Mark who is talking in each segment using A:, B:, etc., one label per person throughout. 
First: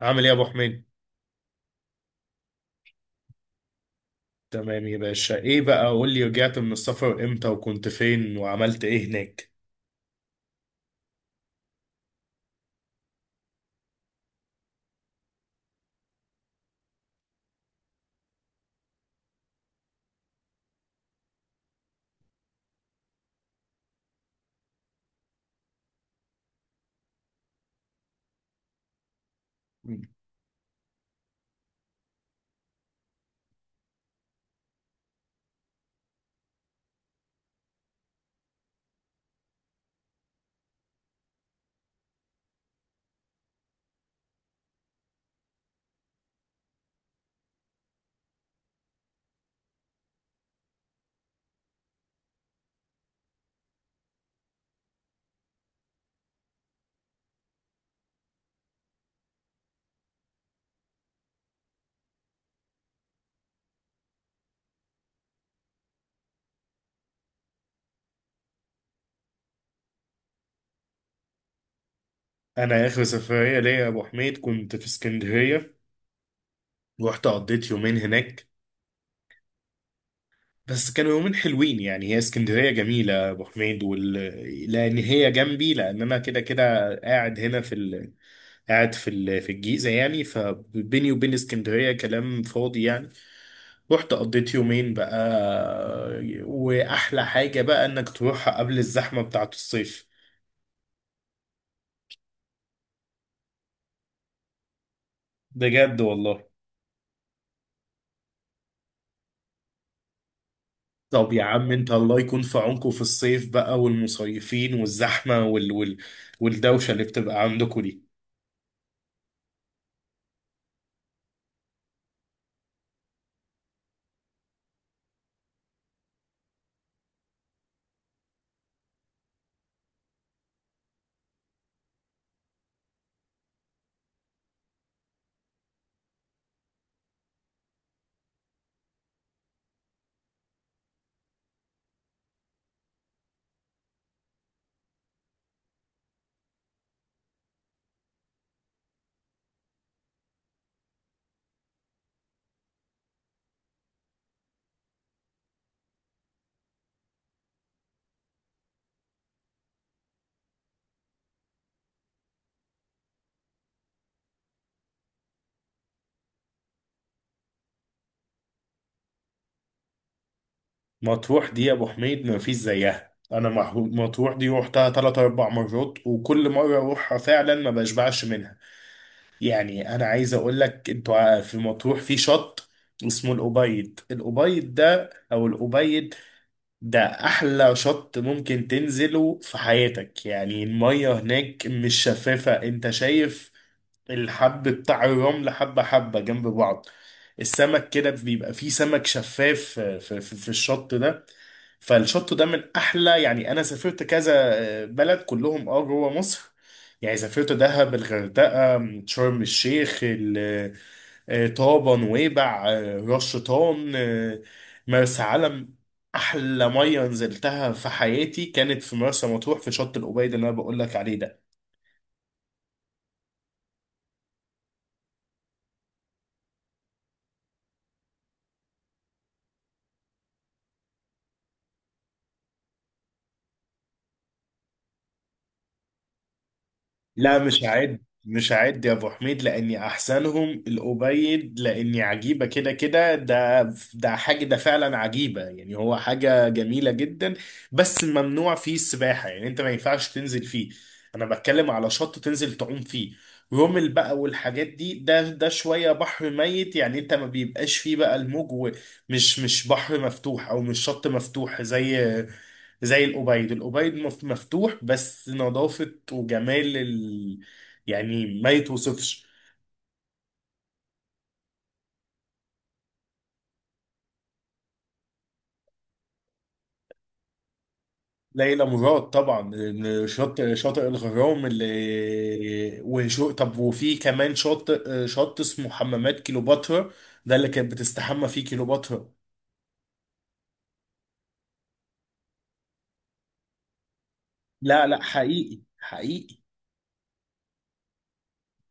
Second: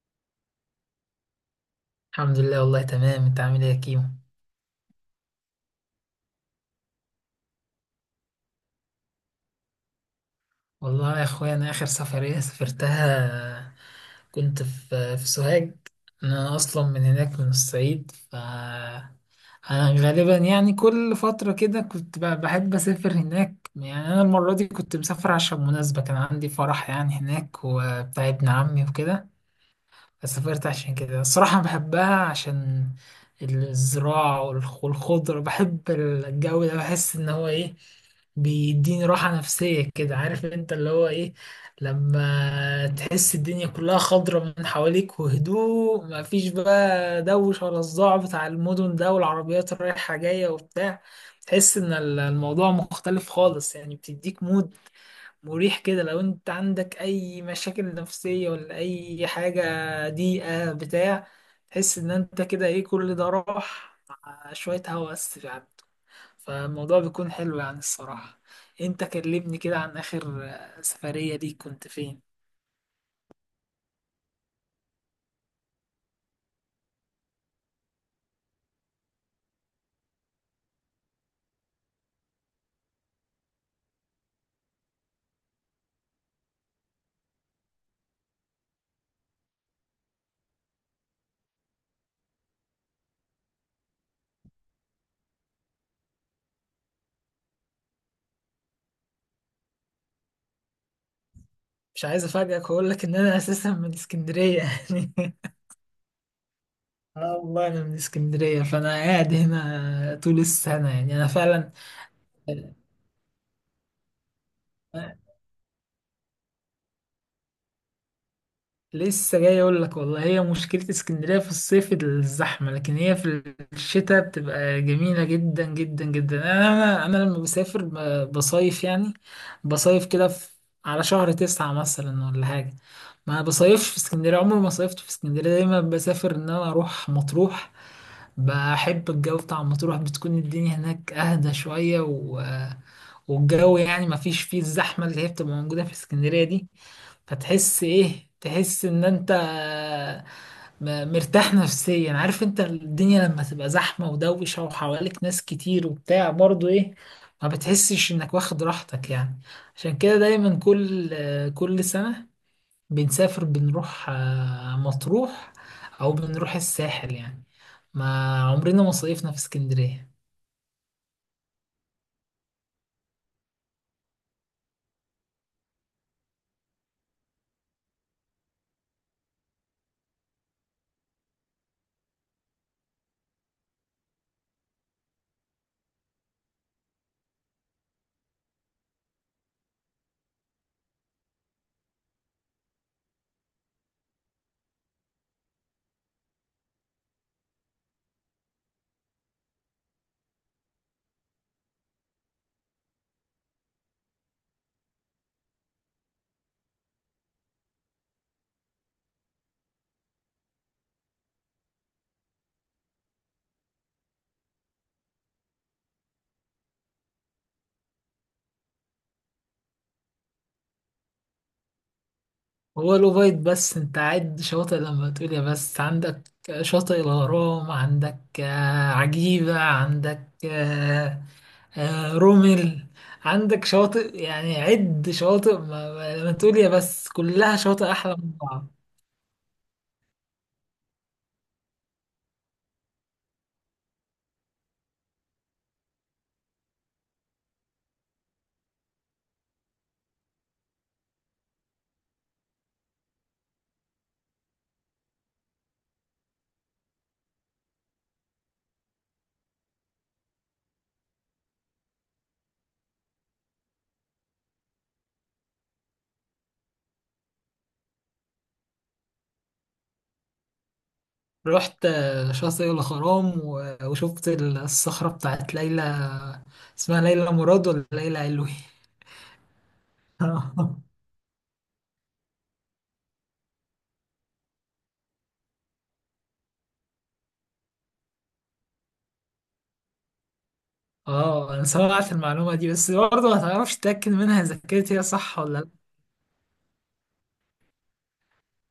A: عامل ايه يا ابو حميد؟
B: الحمد لله، والله تمام. انت عامل ايه يا كيمو؟
A: تمام يا باشا. ايه بقى، قول لي، رجعت من السفر امتى وكنت فين وعملت ايه هناك؟
B: والله يا اخويا، انا اخر سفرية سافرتها كنت في سوهاج. انا اصلا من هناك من الصعيد. انا غالبا يعني كل فترة كده كنت بحب اسافر هناك يعني. انا المرة دي كنت مسافر عشان مناسبة، كان عندي فرح يعني هناك وبتاع ابن عمي وكده. سافرت عشان كده الصراحة بحبها عشان الزراعة والخضرة. بحب الجو ده، بحس إن هو إيه بيديني راحة نفسية كده. عارف أنت اللي هو إيه، لما تحس الدنيا كلها خضرة من حواليك وهدوء، مفيش بقى دوش ولا صداع بتاع المدن ده والعربيات الرايحة جاية وبتاع. تحس إن الموضوع مختلف خالص يعني، بتديك مود مريح كده. لو انت عندك اي مشاكل نفسية ولا اي حاجة ضيقة بتاع، تحس ان انت كده ايه كل ده راح على شوية هوا بس يعني. فالموضوع بيكون حلو يعني الصراحة. انت كلمني كده عن اخر سفرية ليك، كنت فين؟
A: انا اخر سفرية ليا يا ابو حميد كنت في اسكندرية. رحت قضيت يومين هناك، بس كانوا يومين حلوين. هي اسكندرية جميلة يا ابو حميد، وال... لان هي جنبي، لان انا كده كده قاعد هنا في ال... قاعد في الجيزة، يعني فبيني وبين اسكندرية كلام فاضي يعني. رحت قضيت يومين بقى، وأحلى حاجة بقى إنك تروحها قبل الزحمة بتاعة الصيف.
B: مش عايز افاجئك واقول لك ان انا اساسا من اسكندرية يعني.
A: بجد والله؟
B: اه والله، انا من اسكندرية، فانا قاعد هنا طول السنة يعني انا
A: طب يا عم
B: فعلا.
A: انت الله يكون في عونكم في الصيف بقى، والمصيفين والزحمة وال... وال... والدوشة اللي بتبقى عندكم دي.
B: لسه جاي اقول لك والله، هي مشكلة اسكندرية في الصيف الزحمة، لكن هي في الشتاء بتبقى جميلة جدا جدا جدا. انا لما بسافر بصيف يعني، بصيف كده في على شهر 9 مثلا ولا حاجة، ما بصيفش في اسكندرية، عمري ما صيفت في اسكندرية، دايما بسافر ان انا اروح مطروح. بحب الجو بتاع مطروح، بتكون الدنيا هناك اهدى شوية والجو يعني ما فيش فيه الزحمة اللي هي بتبقى موجودة في اسكندرية دي. فتحس ايه، تحس ان انت مرتاح نفسيا. عارف انت، الدنيا لما تبقى زحمة ودوشة وحواليك ناس كتير وبتاع برضو ايه، ما بتحسش انك واخد راحتك يعني. عشان كده دايما كل سنة بنسافر، بنروح مطروح او بنروح الساحل يعني. ما عمرنا ما صيفنا في اسكندرية.
A: مطروح دي يا ابو حميد ما فيش زيها، انا مطروح دي روحتها تلات اربع مرات، وكل مرة اروحها فعلا ما بشبعش منها. يعني انا عايز اقول لك انتوا في مطروح في شط اسمه الأبيض، الأبيض ده او الأبيض ده احلى شط ممكن تنزله في حياتك. يعني المية هناك مش شفافة، انت شايف الحب بتاع الرمل حبة حبة جنب بعض، السمك كده بيبقى فيه سمك شفاف في الشط ده. فالشط ده من أحلى، يعني أنا سافرت كذا بلد كلهم أه جوه مصر. يعني سافرت دهب، الغردقة، شرم الشيخ، طابة، نويبع، راس شيطان، مرسى علم. أحلى مية نزلتها في حياتي كانت في مرسى مطروح في شط القبيد اللي أنا بقول لك عليه ده.
B: هو لوفايت، بس انت عد شواطئ لما تقول يا بس، عندك شاطئ الغرام، عندك عجيبة، عندك رومل. عندك شواطئ يعني، عد شواطئ ما لما تقول يا بس،
A: لا،
B: كلها
A: مش
B: شواطئ
A: هعد
B: أحلى من
A: مش
B: بعض.
A: هعد يا ابو حميد، لاني احسنهم الأبيد، لاني عجيبه كده كده ده. ده حاجه ده فعلا عجيبه، يعني هو حاجه جميله جدا. بس ممنوع فيه السباحه، يعني انت ما ينفعش تنزل فيه. انا بتكلم على شط تنزل تعوم فيه، رمل بقى والحاجات دي. ده ده شويه بحر ميت، يعني انت ما بيبقاش فيه بقى الموج، ومش مش بحر مفتوح او مش شط مفتوح زي زي الأوبايد. الأوبايد مفتوح، بس نظافة وجمال ال... يعني ما يتوصفش.
B: رحت شاطئ الغرام وشفت الصخرة بتاعت ليلى. اسمها ليلى مراد ولا ليلى علوي؟
A: ليلى مراد طبعا. شاطئ الغرام اللي وشو، طب وفي كمان شاطئ شط اسمه حمامات كيلوباترا، ده اللي كانت بتستحمى فيه كيلوباترا.
B: اه، انا سمعت المعلومة دي بس برضه ما تعرفش تتأكد منها اذا
A: لا
B: كانت
A: لا،
B: هي صح
A: حقيقي
B: ولا.
A: حقيقي.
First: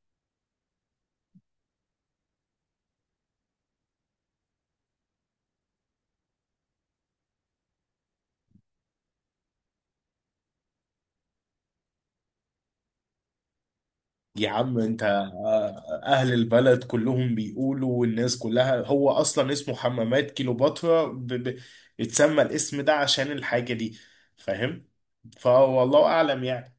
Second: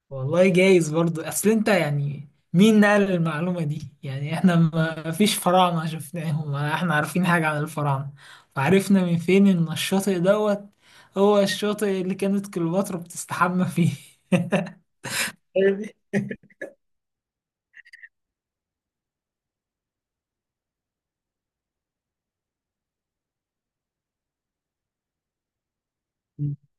B: والله جايز برضو. اصل انت يعني مين نقل المعلومة دي يعني، احنا ما فيش فراعنة شفناهم ولا احنا عارفين حاجة عن الفراعنة. فعرفنا من فين ان الشاطئ دوت هو الشاطئ اللي كانت كليوباترا بتستحمى فيه؟
A: يا عم انت اهل البلد كلهم بيقولوا، والناس كلها هو اصلا اسمه حمامات كيلوباترا ب... ب... اتسمى الاسم ده عشان الحاجة دي، فاهم؟ فوالله اعلم يعني.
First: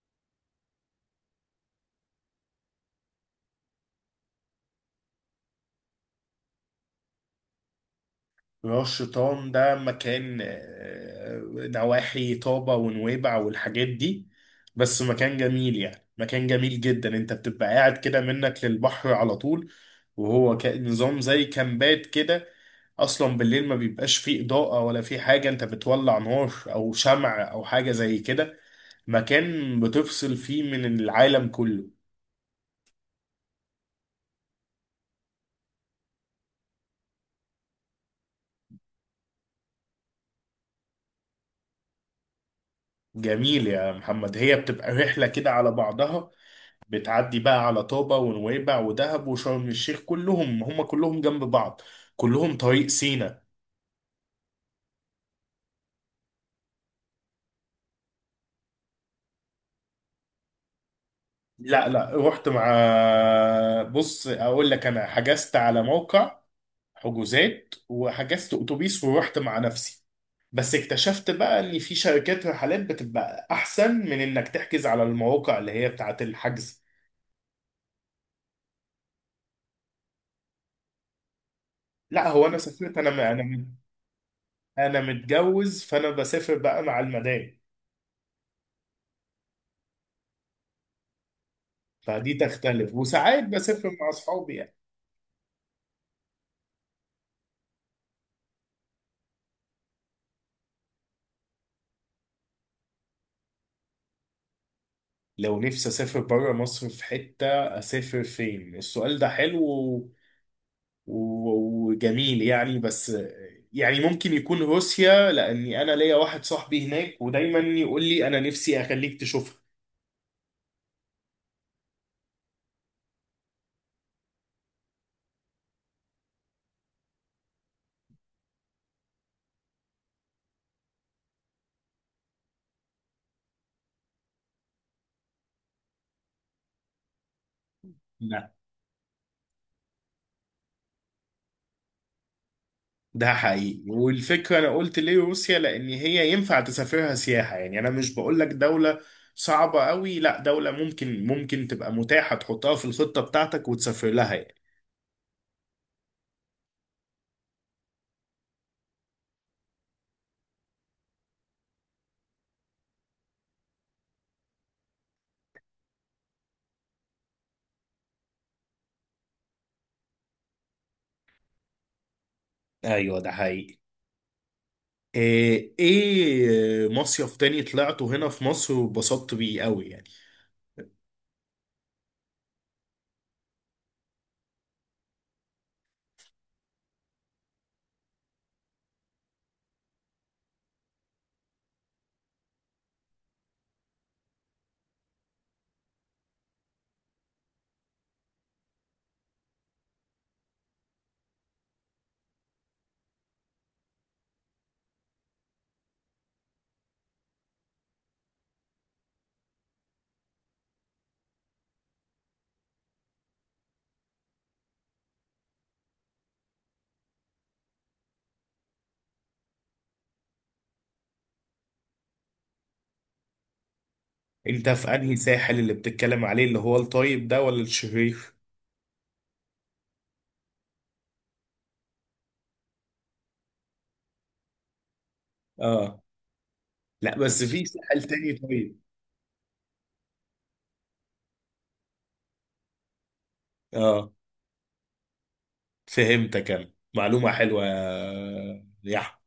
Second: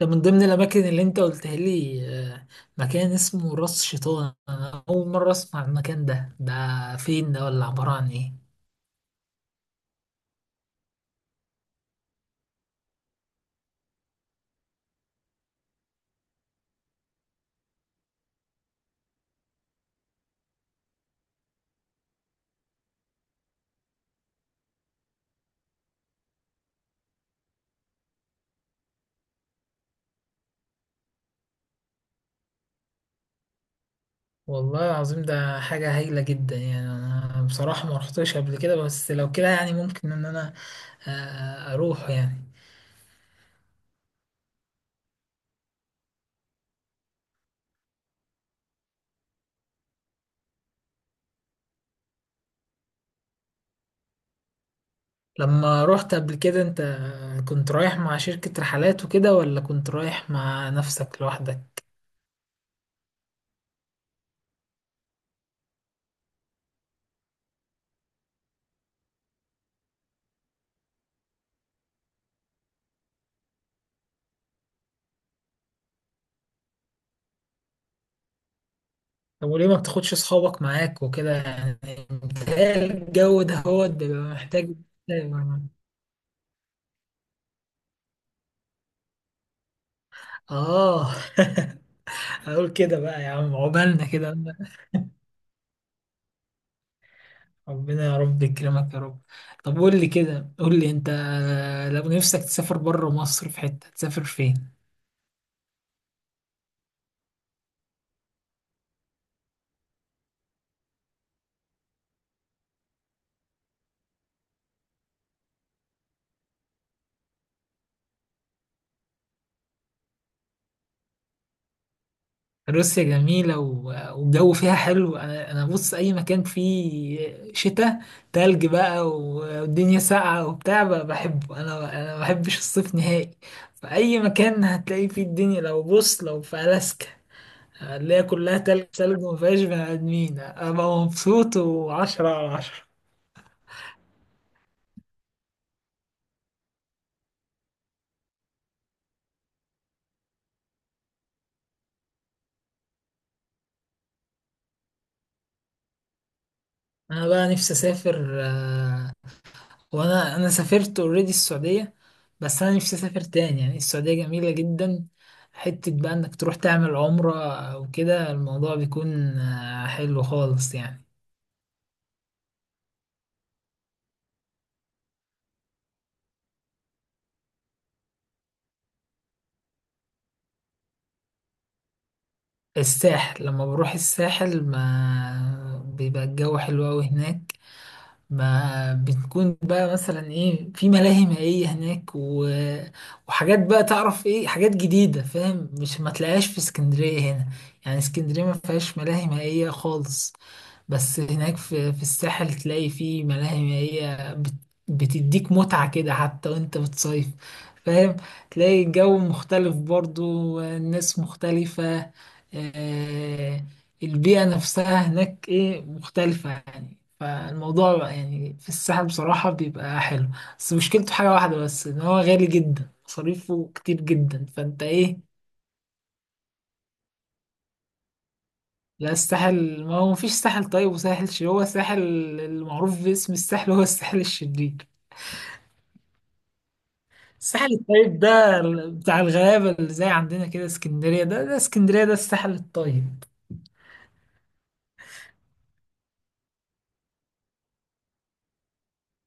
B: ده من ضمن الأماكن اللي أنت قلتها لي آه، مكان اسمه راس شيطان. أنا أول مرة أسمع المكان ده فين ده ولا عبارة عن إيه؟
A: راس شيطان ده مكان نواحي طابة ونويبع والحاجات دي، بس مكان جميل، يعني مكان جميل جدا. انت بتبقى قاعد كده منك للبحر على طول، وهو نظام زي كامبات كده. اصلا بالليل ما بيبقاش فيه اضاءة ولا فيه حاجة، انت بتولع نار او شمع او حاجة زي كده. مكان بتفصل فيه من العالم كله.
B: والله العظيم ده حاجة هايلة جدا يعني. أنا بصراحة ما رحتش قبل كده بس لو كده يعني ممكن إن أنا أروح يعني.
A: جميل يا محمد. هي بتبقى رحلة كده على بعضها، بتعدي بقى على طابة ونويبع ودهب وشرم الشيخ، كلهم هم كلهم جنب بعض، كلهم طريق سينا.
B: لما رحت قبل كده أنت، كنت رايح مع شركة رحلات وكده ولا كنت رايح مع نفسك لوحدك؟
A: لا لا، رحت مع، بص اقول لك، انا حجزت على موقع حجوزات وحجزت اتوبيس ورحت مع نفسي. بس اكتشفت بقى ان في شركات رحلات بتبقى احسن من انك تحجز على المواقع اللي هي بتاعت الحجز.
B: طب وليه ما بتاخدش أصحابك معاك وكده يعني؟
A: لا، هو انا
B: متهيألي
A: سافرت،
B: الجو ده هو بيبقى محتاج.
A: انا متجوز، فانا بسافر بقى مع المدام.
B: آه.
A: فدي
B: أقول
A: تختلف،
B: كده بقى يا
A: وساعات
B: عم،
A: بسافر
B: عقبالنا
A: مع
B: كده،
A: اصحابي.
B: ربنا يا رب يكرمك يا رب. طب قول لي كده، قول لي انت، لو نفسك تسافر بره مصر في حتة تسافر فين؟
A: لو نفسي اسافر بره مصر في حتة اسافر فين؟ السؤال ده حلو وجميل يعني. بس يعني ممكن يكون روسيا، لاني انا ليا واحد صاحبي هناك ودايما يقول لي انا نفسي اخليك تشوفها.
B: روسيا جميلة والجو فيها حلو. انا بص، اي مكان فيه شتاء تلج بقى والدنيا ساقعة وبتاع بحبه. انا ما بحبش الصيف نهائي. فاي مكان هتلاقي فيه الدنيا، لو بص، لو في الاسكا اللي هي
A: لا
B: كلها تلج تلج وما فيهاش بني ادمين، ابقى مبسوط وعشرة على عشرة.
A: ده حقيقي. والفكرة انا قلت ليه روسيا لان هي ينفع تسافرها سياحة، يعني انا مش بقول لك دولة صعبة قوي، لا دولة ممكن تبقى متاحة تحطها في الخطة بتاعتك وتسافر لها يعني.
B: انا بقى نفسي اسافر وانا سافرت اوريدي السعوديه. بس انا نفسي اسافر تاني يعني، السعوديه جميله جدا. حته بقى انك تروح تعمل عمره او كده، الموضوع بيكون حلو خالص يعني.
A: ايوه ده حقيقي. ايه إيه مصيف تاني طلعته هنا في مصر واتبسطت بيه قوي يعني.
B: الساحل، لما بروح الساحل، ما بيبقى الجو حلو قوي هناك. ما بتكون بقى مثلا ايه في ملاهي مائية هناك وحاجات بقى، تعرف ايه، حاجات جديدة فاهم، مش ما تلاقيهاش في اسكندرية هنا. يعني اسكندرية ما فيهاش ملاهي مائية خالص. بس هناك في الساحل تلاقي في ملاهي مائية بتديك متعة كده حتى وانت بتصيف. فاهم، تلاقي الجو مختلف برضو، الناس مختلفة آه، البيئة نفسها هناك ايه مختلفة يعني، فالموضوع بقى يعني، في الساحل بصراحة بيبقى حلو. بس مشكلته حاجة واحدة بس، ان هو غالي جدا، مصاريفه كتير جدا،
A: انت
B: فانت
A: في انهي
B: ايه.
A: ساحل اللي بتتكلم عليه، اللي هو الطيب ده ولا الشرير؟
B: لا الساحل، ما هو مفيش ساحل طيب وساحل شرير، هو الساحل المعروف باسم الساحل هو الساحل الشرير.
A: اه. لا، بس في
B: الساحل
A: ساحل
B: الطيب
A: تاني
B: ده
A: طيب.
B: بتاع الغلابة، اللي زي عندنا كده اسكندرية. ده اسكندرية، ده الساحل الطيب.
A: اه، فهمتك. انا معلومة حلوة يا يحيى.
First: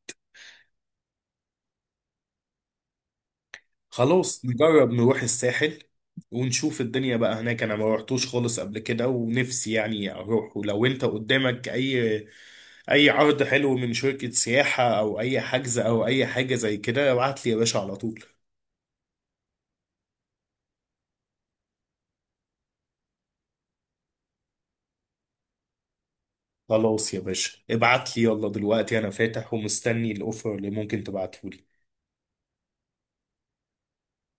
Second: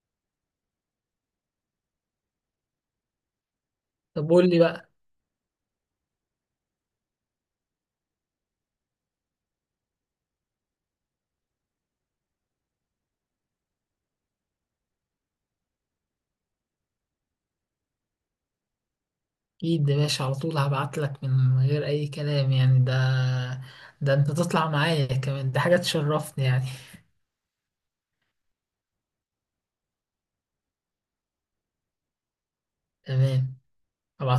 B: طب
A: خلاص،
B: قول لي
A: نجرب
B: بقى.
A: نروح الساحل ونشوف الدنيا بقى هناك. انا ما روحتوش خالص قبل كده، ونفسي يعني اروح. ولو انت قدامك اي عرض حلو من شركة سياحة او اي حجز او اي حاجة زي كده، ابعت لي يا باشا على طول.
B: اكيد يا باشا، على طول هبعت لك من غير اي كلام يعني. ده انت تطلع معايا كمان، ده حاجة تشرفني يعني.
A: خلاص يا باشا، ابعت لي يلا دلوقتي، انا فاتح ومستني الاوفر اللي ممكن تبعته لي.
B: تمام. هبعت.